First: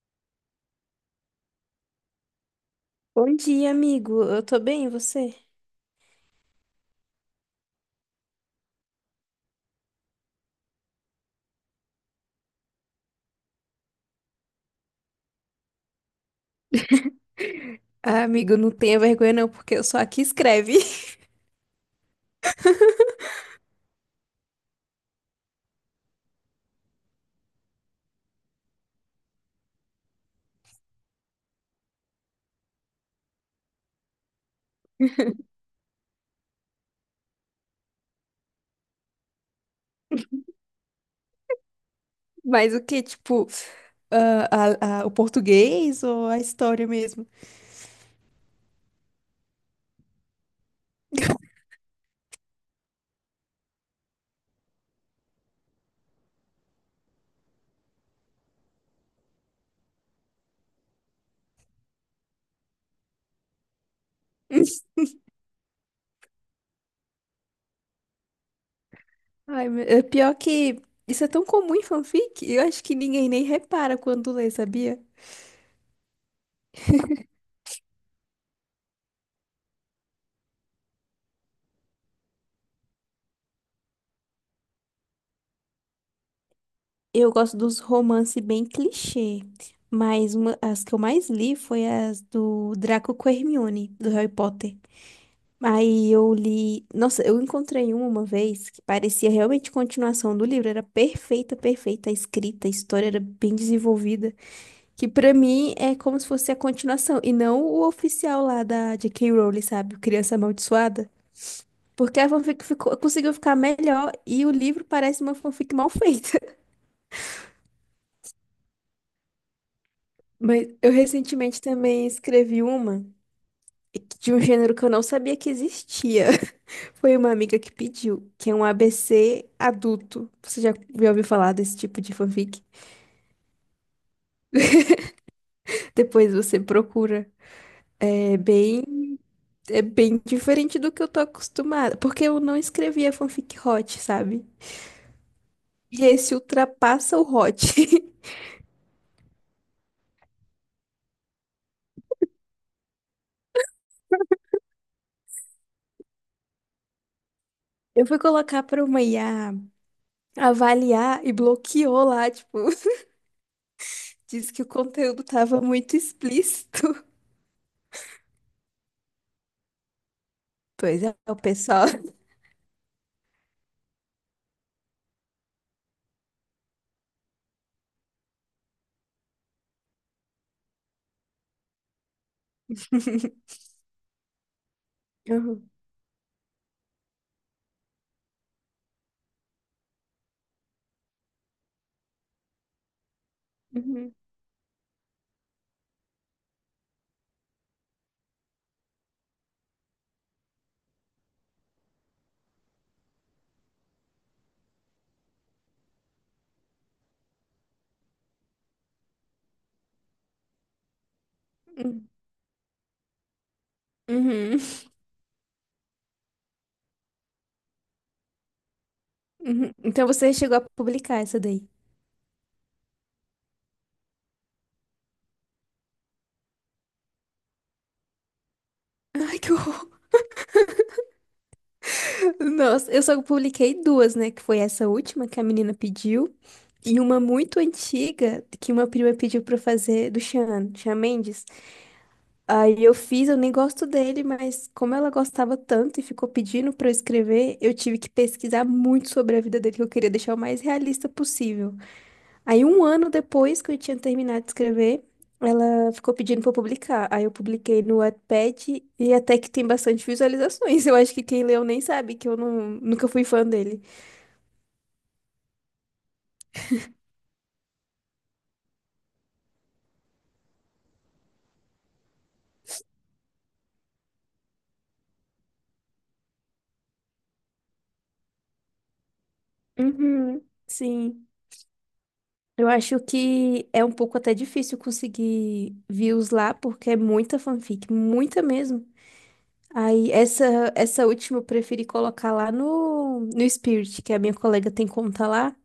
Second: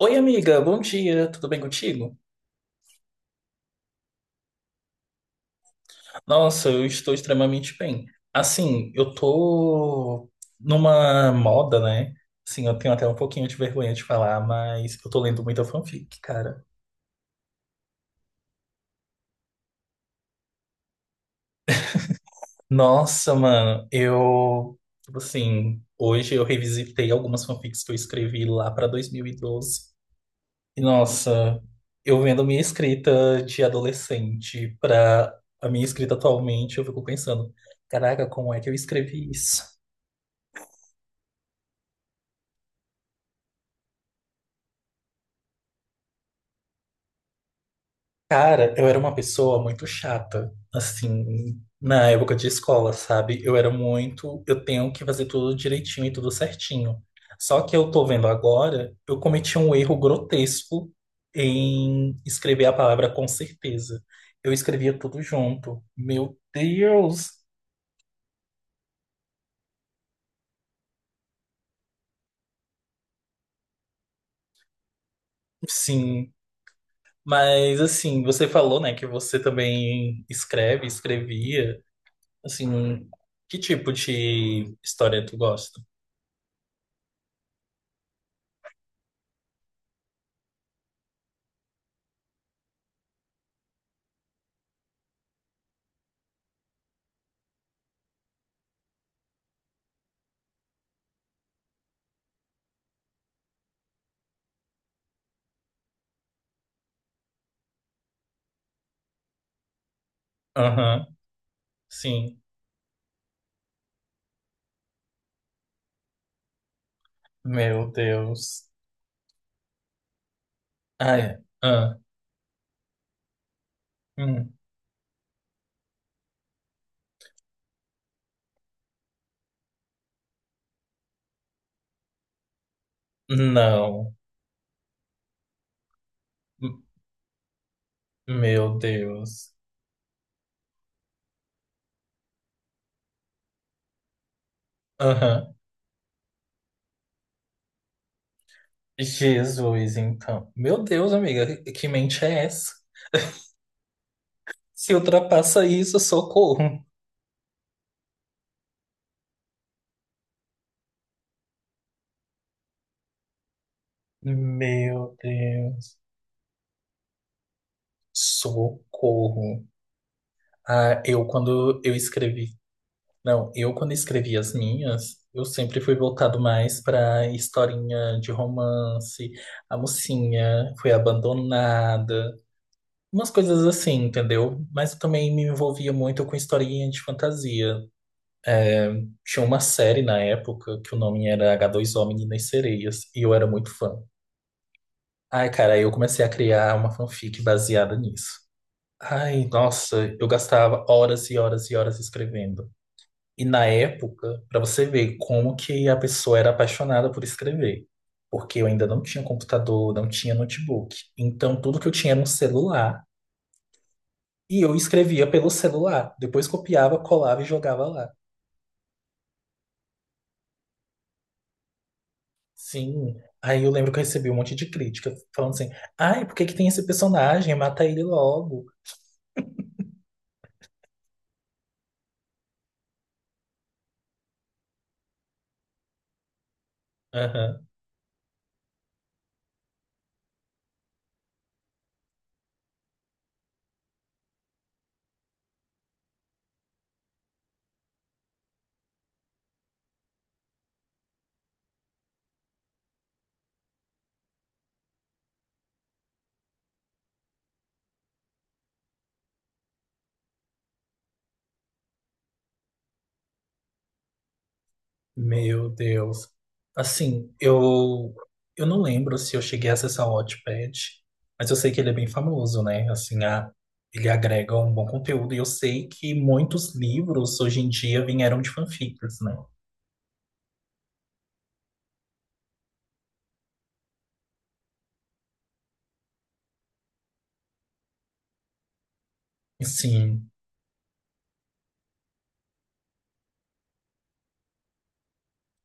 Oi, amiga, bom dia, tudo bem contigo? Bom dia, amigo. Eu tô bem, e você? Nossa, eu estou extremamente bem. Assim, eu tô numa moda, né? Sim, eu tenho até um pouquinho de vergonha de falar, mas eu tô lendo muita fanfic, cara. Ah, amigo, não tenha vergonha não, porque eu sou a que escreve. Nossa, mano, eu, tipo assim, hoje eu revisitei algumas fanfics que eu escrevi lá pra 2012. E doze. E nossa, eu vendo minha escrita de adolescente pra a minha escrita atualmente, eu fico pensando, caraca, como é que eu escrevi isso? Mas o que, tipo, ah, o português ou a história mesmo? Cara, eu era uma pessoa muito chata, assim, na época de escola, sabe? Eu era muito, eu tenho que fazer tudo direitinho e tudo certinho. Só que eu tô vendo agora, eu cometi um erro grotesco em escrever a palavra com certeza. Eu escrevia tudo junto. Meu Deus! Ai, é pior que isso é tão comum em fanfic, eu acho que ninguém nem repara quando lê, sabia? Sim, mas assim, você falou, né, que você também escreve, escrevia. Assim, que tipo de história tu gosta? Eu gosto dos romances bem clichê, mas as que eu mais li foi as do Draco com Hermione, do Harry Potter. Aí eu li. Nossa, eu encontrei uma vez que parecia realmente continuação do livro. Era perfeita, perfeita a escrita, a história era bem desenvolvida. Que pra mim é como se fosse a continuação. E não o oficial lá da J.K. Rowling, sabe? O Criança Aham, Amaldiçoada. Porque a sim. fanfic conseguiu ficar melhor e o livro parece uma fanfic mal feita. Meu Deus. Mas eu Ai, recentemente ah, também escrevi uma, de um hum, gênero que eu não sabia que existia. Foi uma amiga que pediu, que é um ABC adulto. Você já ouviu falar desse tipo de fanfic? não. Depois você M- procura. É Meu bem, Deus. é bem diferente do que eu tô acostumada, porque eu não escrevia fanfic hot, sabe? Aham. E esse ultrapassa o hot. Jesus, então. Meu Deus, amiga, que mente é essa? Se ultrapassa isso, socorro. Eu fui colocar pra uma IA avaliar e bloqueou lá, tipo, disse que o Meu conteúdo tava muito Deus. explícito. Socorro. Ah, Pois é, eu o quando pessoal. eu escrevi. Não, eu quando escrevi as minhas, eu sempre fui voltado mais pra historinha de romance. A mocinha foi abandonada. Umas coisas assim, entendeu? Mas eu também me Uhum. envolvia muito com historinha de fantasia. Tinha uma série na época que o nome era H2O Meninas e Sereias, e eu era muito fã. Ai, cara, aí eu comecei a criar uma fanfic baseada nisso. Ai, nossa, eu gastava horas e horas e horas escrevendo. E na época, pra você ver como que a pessoa era apaixonada por escrever. Porque eu ainda não tinha computador, não tinha notebook. Então, tudo que eu Uhum. tinha era um celular. Uhum, E eu escrevia pelo celular, depois copiava, colava e jogava lá. uhum. Então você chegou a publicar essa daí. Sim. Aí eu lembro que eu recebi um monte de crítica, falando assim: ai, por que que tem esse personagem? Mata ele logo. Ai, que horror. Nossa, eu só publiquei duas, né? Que foi essa última que a menina pediu. E uma muito Aham. antiga que uma prima pediu pra eu fazer do Sean, Sean Mendes. Aí eu fiz, eu nem gosto dele, mas como ela gostava tanto e ficou pedindo pra eu escrever, eu tive que pesquisar muito sobre a vida dele, que eu queria deixar o mais realista possível. Aí, um ano depois que eu tinha terminado de escrever, ela ficou pedindo pra eu publicar. Aí, eu publiquei no Wattpad e até que tem bastante visualizações. Eu acho que quem leu nem sabe que eu não, nunca fui fã dele. Meu Deus. Assim, eu não lembro se eu cheguei a acessar o Wattpad, mas eu sei que ele é bem famoso, né? Assim, a, ele agrega um bom conteúdo. E eu sei que muitos livros hoje em dia vieram de fanfics, né? Uhum. Sim. Eu acho que é um pouco até difícil conseguir views lá, porque é muita fanfic, muita mesmo. Aí, Sim. essa última eu preferi colocar lá no Spirit, que a minha colega tem conta lá.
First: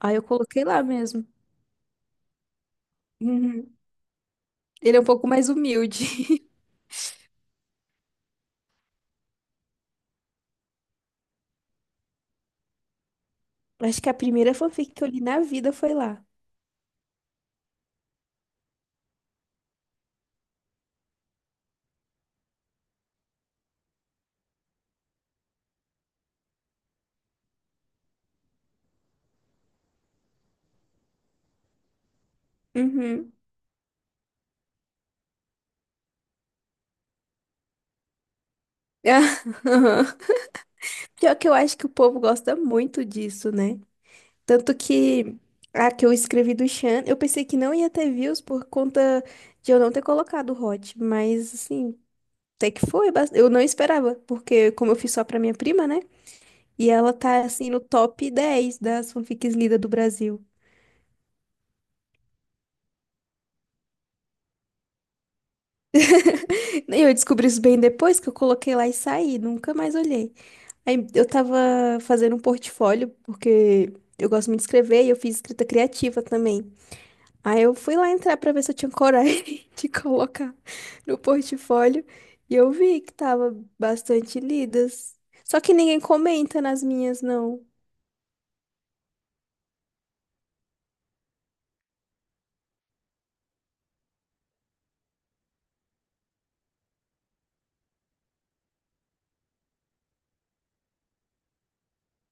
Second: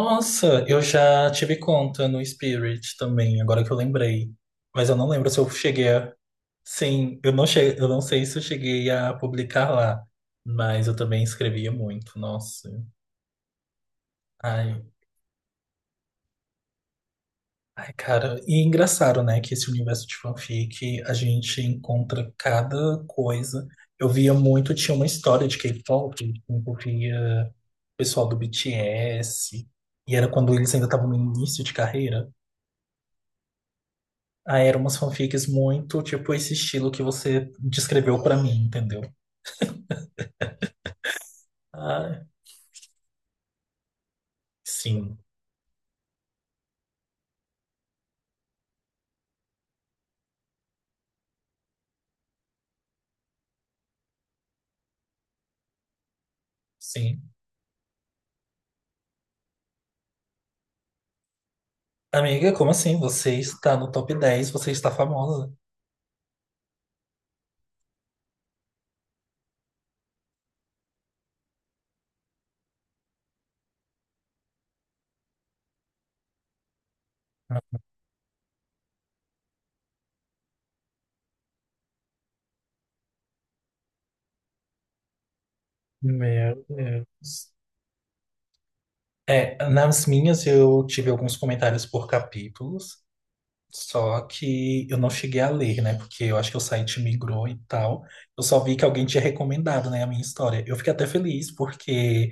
Aí, eu coloquei eu lá mesmo. já tive conta no Spirit também, agora que Uhum. eu lembrei. Mas eu Ele é um não pouco lembro se mais eu cheguei humilde. a. Sim, eu não sei se eu cheguei a publicar lá. Mas eu também escrevia muito, nossa. Acho que a primeira Ai, fanfic que eu li na vida foi lá. ai, cara. E engraçado, né, que esse universo de fanfic, a gente encontra cada coisa. Eu via muito, tinha uma história de K-pop que envolvia o pessoal do BTS. E era quando eles ainda estavam no início de carreira. Uhum. Ah, eram umas fanfics muito, tipo, esse estilo que você descreveu pra mim, entendeu? Pior que eu acho que o povo Ah, gosta muito disso, né? Tanto sim, que a que eu escrevi do Chan, eu pensei que não ia ter views por conta de eu não ter colocado o Hot, mas assim, até que foi, eu não esperava, porque como eu fiz só pra minha prima, né? E ela sim. tá assim no top 10 das fanfics lidas do Brasil. Amiga, como assim? Você está no top dez, você está famosa. E eu descobri isso bem depois que eu coloquei lá e saí, nunca mais olhei. Aí eu tava fazendo um portfólio, porque eu gosto muito de escrever e eu fiz escrita criativa também. Aí eu fui lá entrar pra ver se eu tinha coragem de colocar no portfólio e eu vi que tava bastante lidas. Só que ninguém comenta Meu nas minhas, Deus. não. É, nas minhas eu tive alguns comentários por capítulos, só que eu não cheguei a ler, né? Porque eu acho que o site migrou e tal. Eu só vi que alguém tinha recomendado, né, a minha história. Eu fiquei até feliz, porque,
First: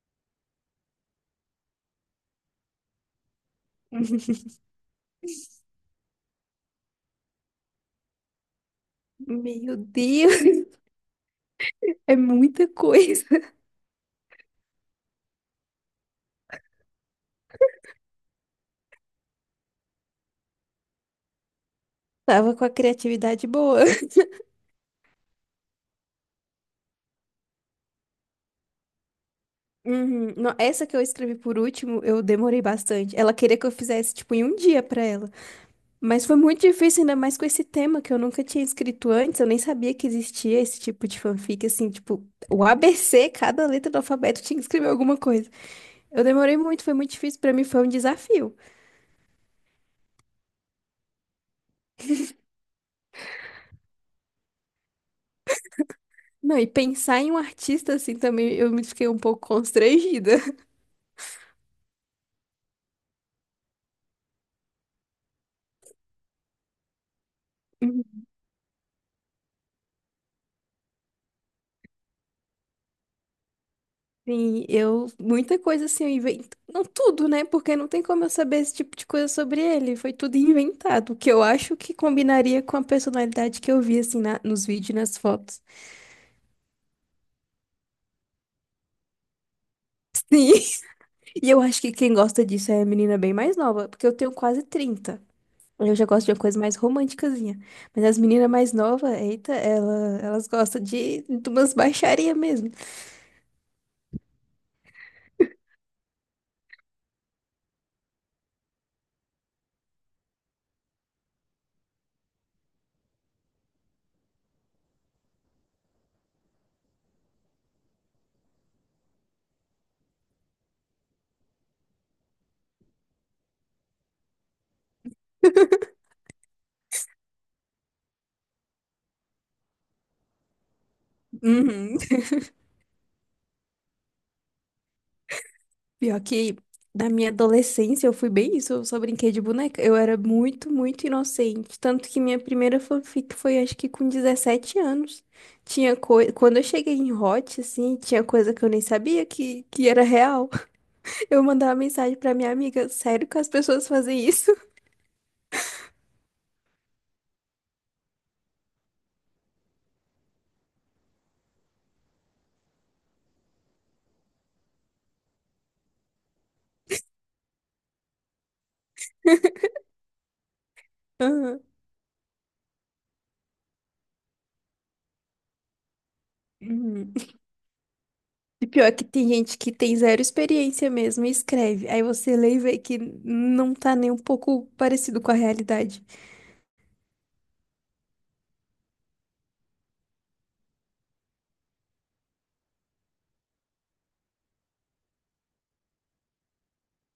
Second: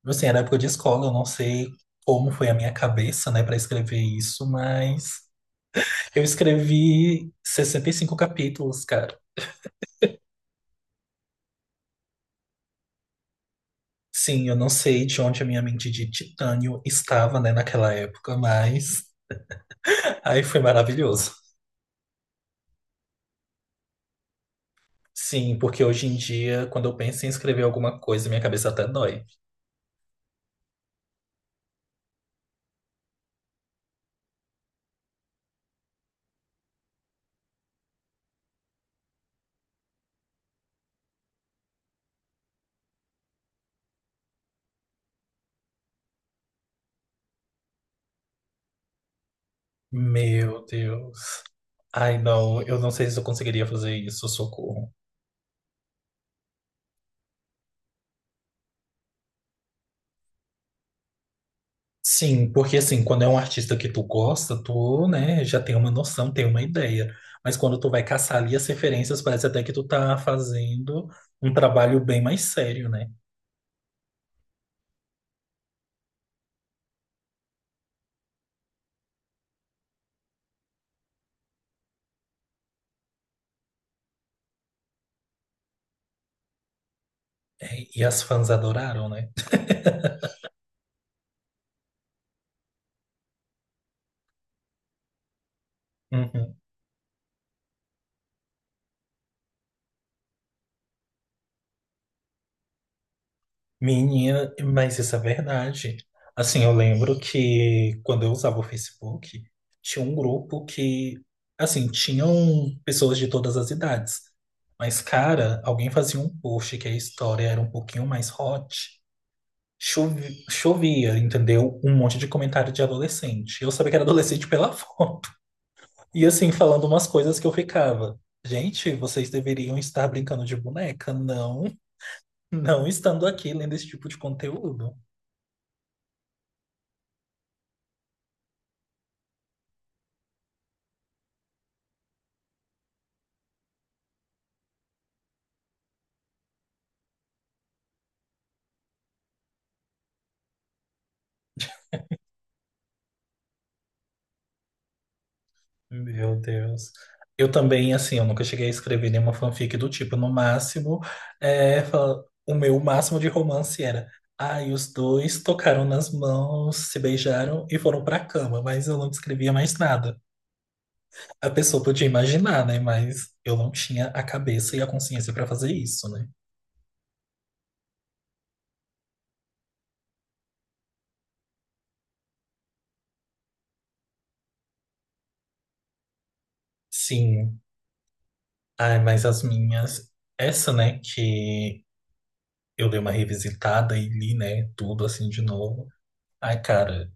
tipo assim, era época de escola, eu não sei como foi a minha cabeça, né, para escrever isso, mas eu escrevi 65 capítulos, cara. Meu Deus, é muita coisa. Sim, eu não sei de onde a minha mente de titânio estava, né, naquela época, mas aí foi maravilhoso. Tava com a criatividade boa. Sim, porque hoje em dia, quando eu penso em escrever alguma coisa, minha cabeça até dói. Uhum. Não, essa que eu escrevi por último, eu demorei bastante. Ela queria que eu fizesse, tipo, em um dia pra ela. Mas foi muito difícil, ainda mais com esse tema que eu nunca tinha escrito antes, eu nem sabia que existia esse tipo de fanfic, assim, tipo, o ABC, cada letra do alfabeto tinha que escrever alguma coisa. Eu demorei muito, foi muito difícil, pra mim foi um desafio. Meu Deus. Ai, não, eu não sei se eu conseguiria fazer isso, socorro. Não, e pensar em um artista, assim, também eu me fiquei um pouco constrangida. Sim, porque assim, quando é um artista que tu gosta, tu, né, já tem uma noção, tem uma ideia. Mas quando tu vai caçar ali as referências, parece até que tu tá fazendo um trabalho bem mais sério, né? Sim, muita coisa assim, eu invento, não tudo, né? Porque não tem como eu saber esse tipo de coisa sobre ele, foi tudo inventado, o que eu acho que combinaria com a personalidade que eu vi, assim, nos vídeos, e nas fotos. É, e as fãs adoraram, né? Sim. E eu acho que quem gosta disso é a menina bem mais nova, porque eu tenho quase trinta. Eu já gosto de uma Uhum. coisa mais românticazinha. Mas as meninas mais novas, eita, elas gostam de umas baixaria mesmo. Menina, mas isso é verdade. Assim, eu lembro que quando eu usava o Facebook, tinha um grupo que, assim, tinham pessoas de todas as idades. Mas, cara, alguém fazia um post que a história era um pouquinho mais hot. Chovia, entendeu? Um monte de comentário de adolescente. Eu sabia que era adolescente pela foto. E assim, falando umas coisas que eu ficava. Gente, vocês deveriam estar brincando de boneca, não, Uhum. não estando aqui lendo esse tipo de conteúdo. Pior que na minha adolescência eu fui bem isso, eu só brinquei de boneca. Eu era muito, muito inocente. Tanto que minha primeira fanfic foi acho que com 17 anos. Tinha coisa. Quando eu cheguei em Hot, assim, tinha coisa que eu nem sabia que era real. Eu mandar uma mensagem pra minha amiga, sério que as pessoas fazem isso? Meu Deus. Eu também, assim, eu nunca cheguei a escrever nenhuma fanfic do tipo. No máximo, é, o meu máximo de romance era. Ai, os dois tocaram nas mãos, se beijaram e foram pra cama, mas eu não escrevia mais nada. A Aham. pessoa podia imaginar, né? Mas eu não tinha a cabeça e a consciência para fazer isso, né? Uhum. E pior que tem gente que tem zero experiência mesmo e escreve. Aí você lê e vê que não tá nem um pouco parecido com a realidade. Sim. Ai, mas as minhas. Essa, né? Que eu dei uma revisitada e li, né? Tudo assim de novo. Ai, cara.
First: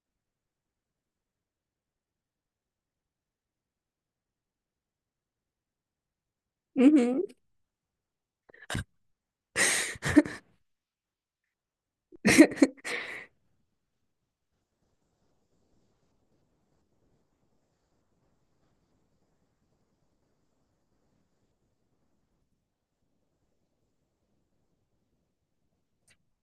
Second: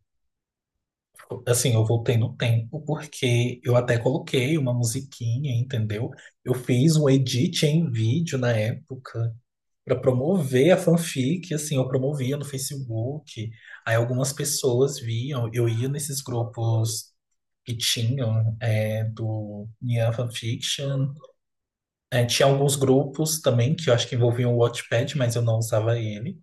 Assim, eu voltei no tempo porque eu até coloquei uma musiquinha, entendeu? Eu fiz um Uhum. edit em vídeo na época, para promover a fanfic, assim, eu promovia no Facebook. Aí algumas pessoas viam, eu ia nesses grupos que tinham do Nyan Fanfiction. É, tinha alguns grupos também que eu acho que envolviam o Wattpad, mas eu não usava ele.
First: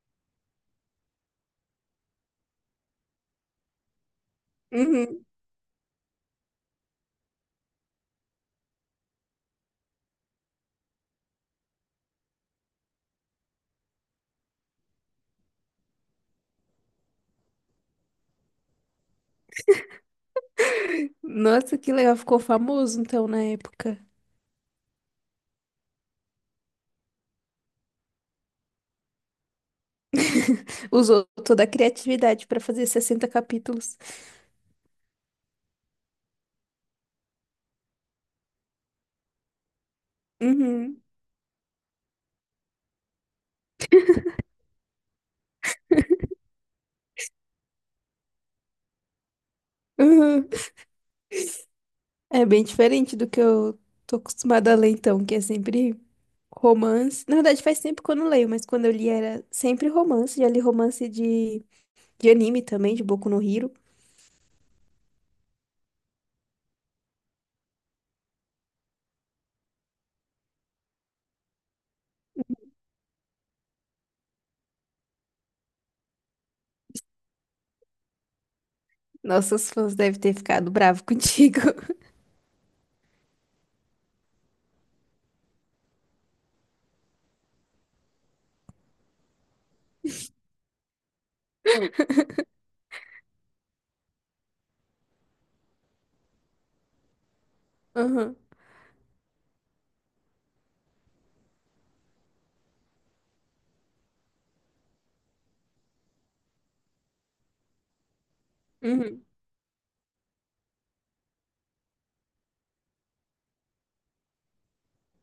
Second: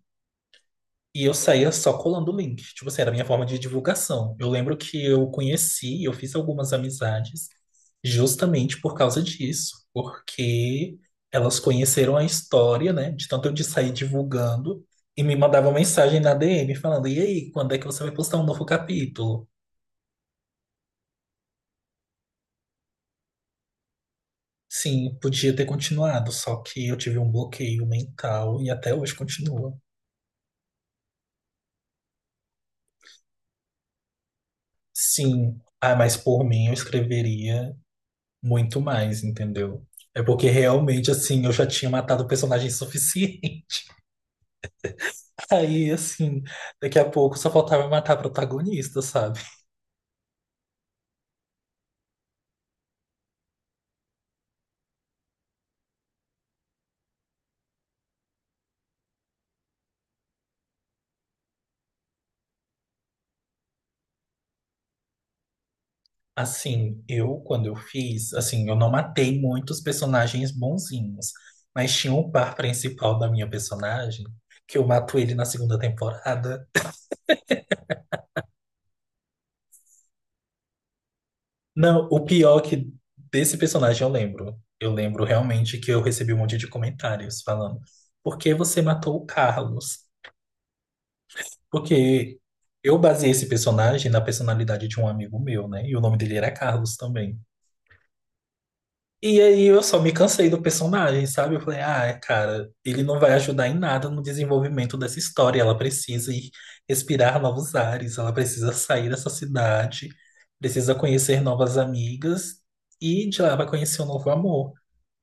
E eu saía só colando o link. Tipo assim, era a minha forma de divulgação. Eu lembro que Uhum. eu conheci, eu fiz algumas amizades justamente por causa disso. Porque elas conheceram a história, né? De tanto eu de sair divulgando e me mandavam mensagem na DM falando: e aí, quando é que você vai postar um novo capítulo? Nossa, que legal, ficou famoso então na época. Sim, podia ter continuado, só que eu tive um bloqueio mental e até hoje continua. Usou toda a criatividade pra fazer 60 capítulos. Sim, ah, mas por mim eu escreveria muito mais, entendeu? É porque Uhum. realmente, assim, eu já tinha matado o personagem suficiente. Aí, assim, daqui a pouco só faltava matar a protagonista, sabe? Uhum. É bem diferente do que eu tô acostumada a ler então, que é sempre romance. Na verdade, faz tempo que eu não leio, mas quando eu li era sempre romance. Já li romance de anime também, de Boku no Hero. Assim, eu, quando eu fiz, assim, eu não matei muitos personagens bonzinhos, mas tinha um par principal da minha personagem, que eu mato ele na segunda temporada. Nossos fãs devem ter ficado bravo contigo. Não, o pior é que desse personagem eu lembro. Eu lembro realmente que eu recebi um monte de comentários falando, por que você matou o Carlos? Porque eu baseei esse personagem na personalidade de um amigo meu, né? E o nome dele era Carlos também. Aham. E aí eu só me cansei do personagem, sabe? Eu falei, ah, cara, ele não vai ajudar em nada no desenvolvimento dessa história. Ela precisa ir respirar novos ares, ela precisa sair Uhum. dessa cidade, precisa conhecer novas amigas e de lá vai conhecer um novo amor.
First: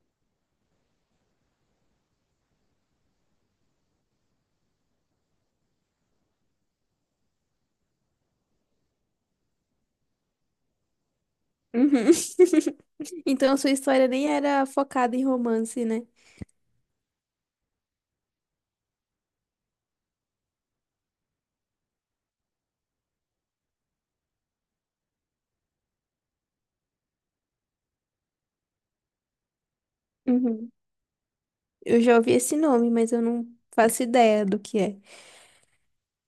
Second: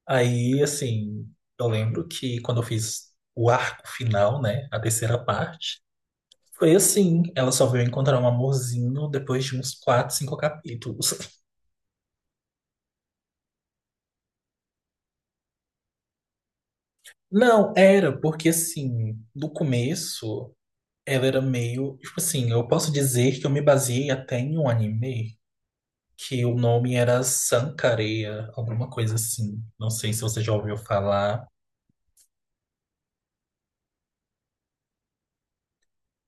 Aí, assim, eu lembro que quando eu fiz o arco final, né? A terceira parte. Foi assim, ela só veio encontrar um amorzinho depois de uns quatro, cinco capítulos. Uhum. Então, a sua história nem era focada em romance, né? Não, era porque assim, do começo, ela era meio, tipo assim, eu posso dizer que eu me baseei até em um anime que o nome era Sankareya, alguma coisa assim. Não sei se você já Uhum. ouviu falar. Eu já ouvi esse nome, mas eu não faço ideia do que é.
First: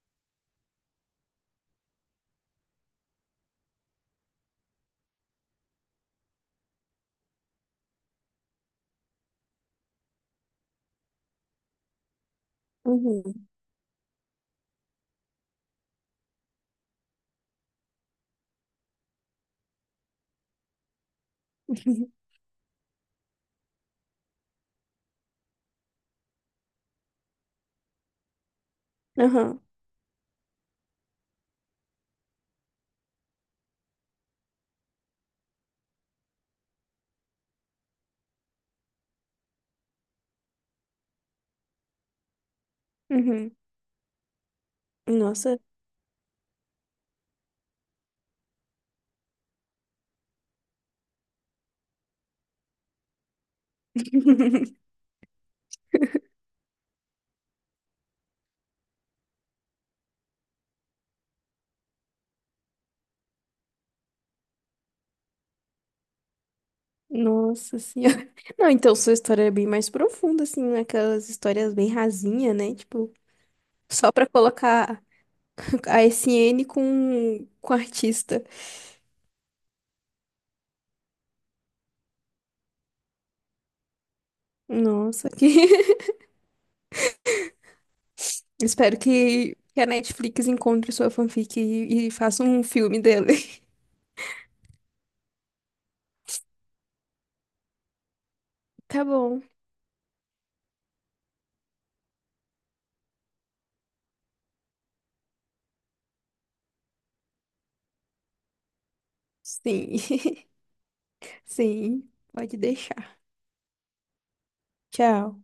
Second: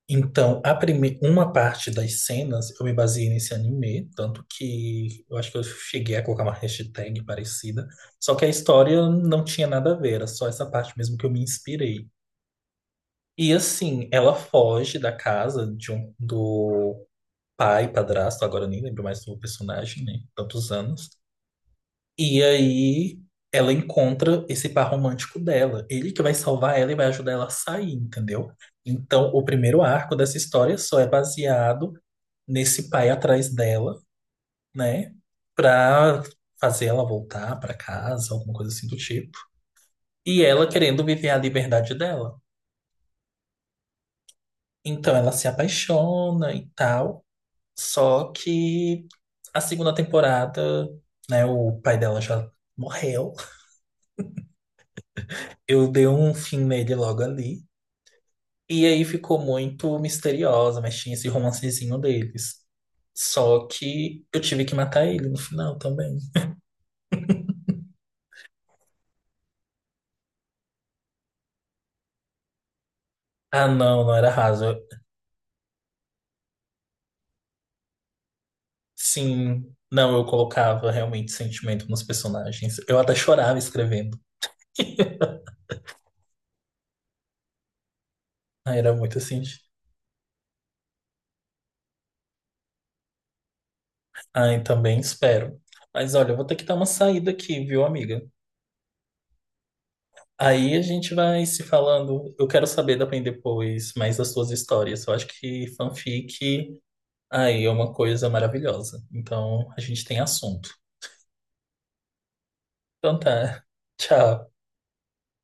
Então, uma parte das cenas eu me baseei nesse anime, tanto que eu acho que eu cheguei a colocar uma hashtag parecida, só que a história não tinha nada a ver, era só essa parte mesmo que eu me inspirei. Uhum. E assim, ela foge da casa de do pai, padrasto, agora eu nem lembro mais do personagem, né? Tantos anos. E aí ela encontra esse par romântico dela, ele que vai salvar ela e vai ajudar ela a sair, entendeu? Então, o Aham. primeiro arco dessa história só é baseado nesse pai atrás dela, né? Pra fazer ela voltar pra casa, alguma coisa assim do tipo. E ela querendo viver a liberdade dela. Uhum. Então ela se Nossa. apaixona e tal. Só que a segunda temporada, né? O pai dela já morreu. Eu dei um fim nele logo ali. E aí ficou muito misteriosa, mas tinha esse romancezinho deles. Só que eu tive que matar ele no final também. Nossa senhora. Não, então sua história é bem mais profunda, assim, né? Aquelas histórias bem rasinha, né? Tipo, Ah, não, só não pra era raso. colocar a SN com artista. Sim, não, eu colocava realmente sentimento nos personagens. Eu até chorava escrevendo. Nossa, que... Ah, era Espero muito assim. que a Netflix encontre sua fanfic e faça um filme dele. Ai, também espero. Mas olha, eu vou ter que dar uma saída aqui, viu, amiga? Tá bom. Aí a gente vai se falando. Eu quero saber também depois mais das suas histórias. Eu acho que fanfic, aí é uma coisa maravilhosa. Então a Sim. gente tem assunto. Sim, pode Então deixar. tá. Tchau. Tchau.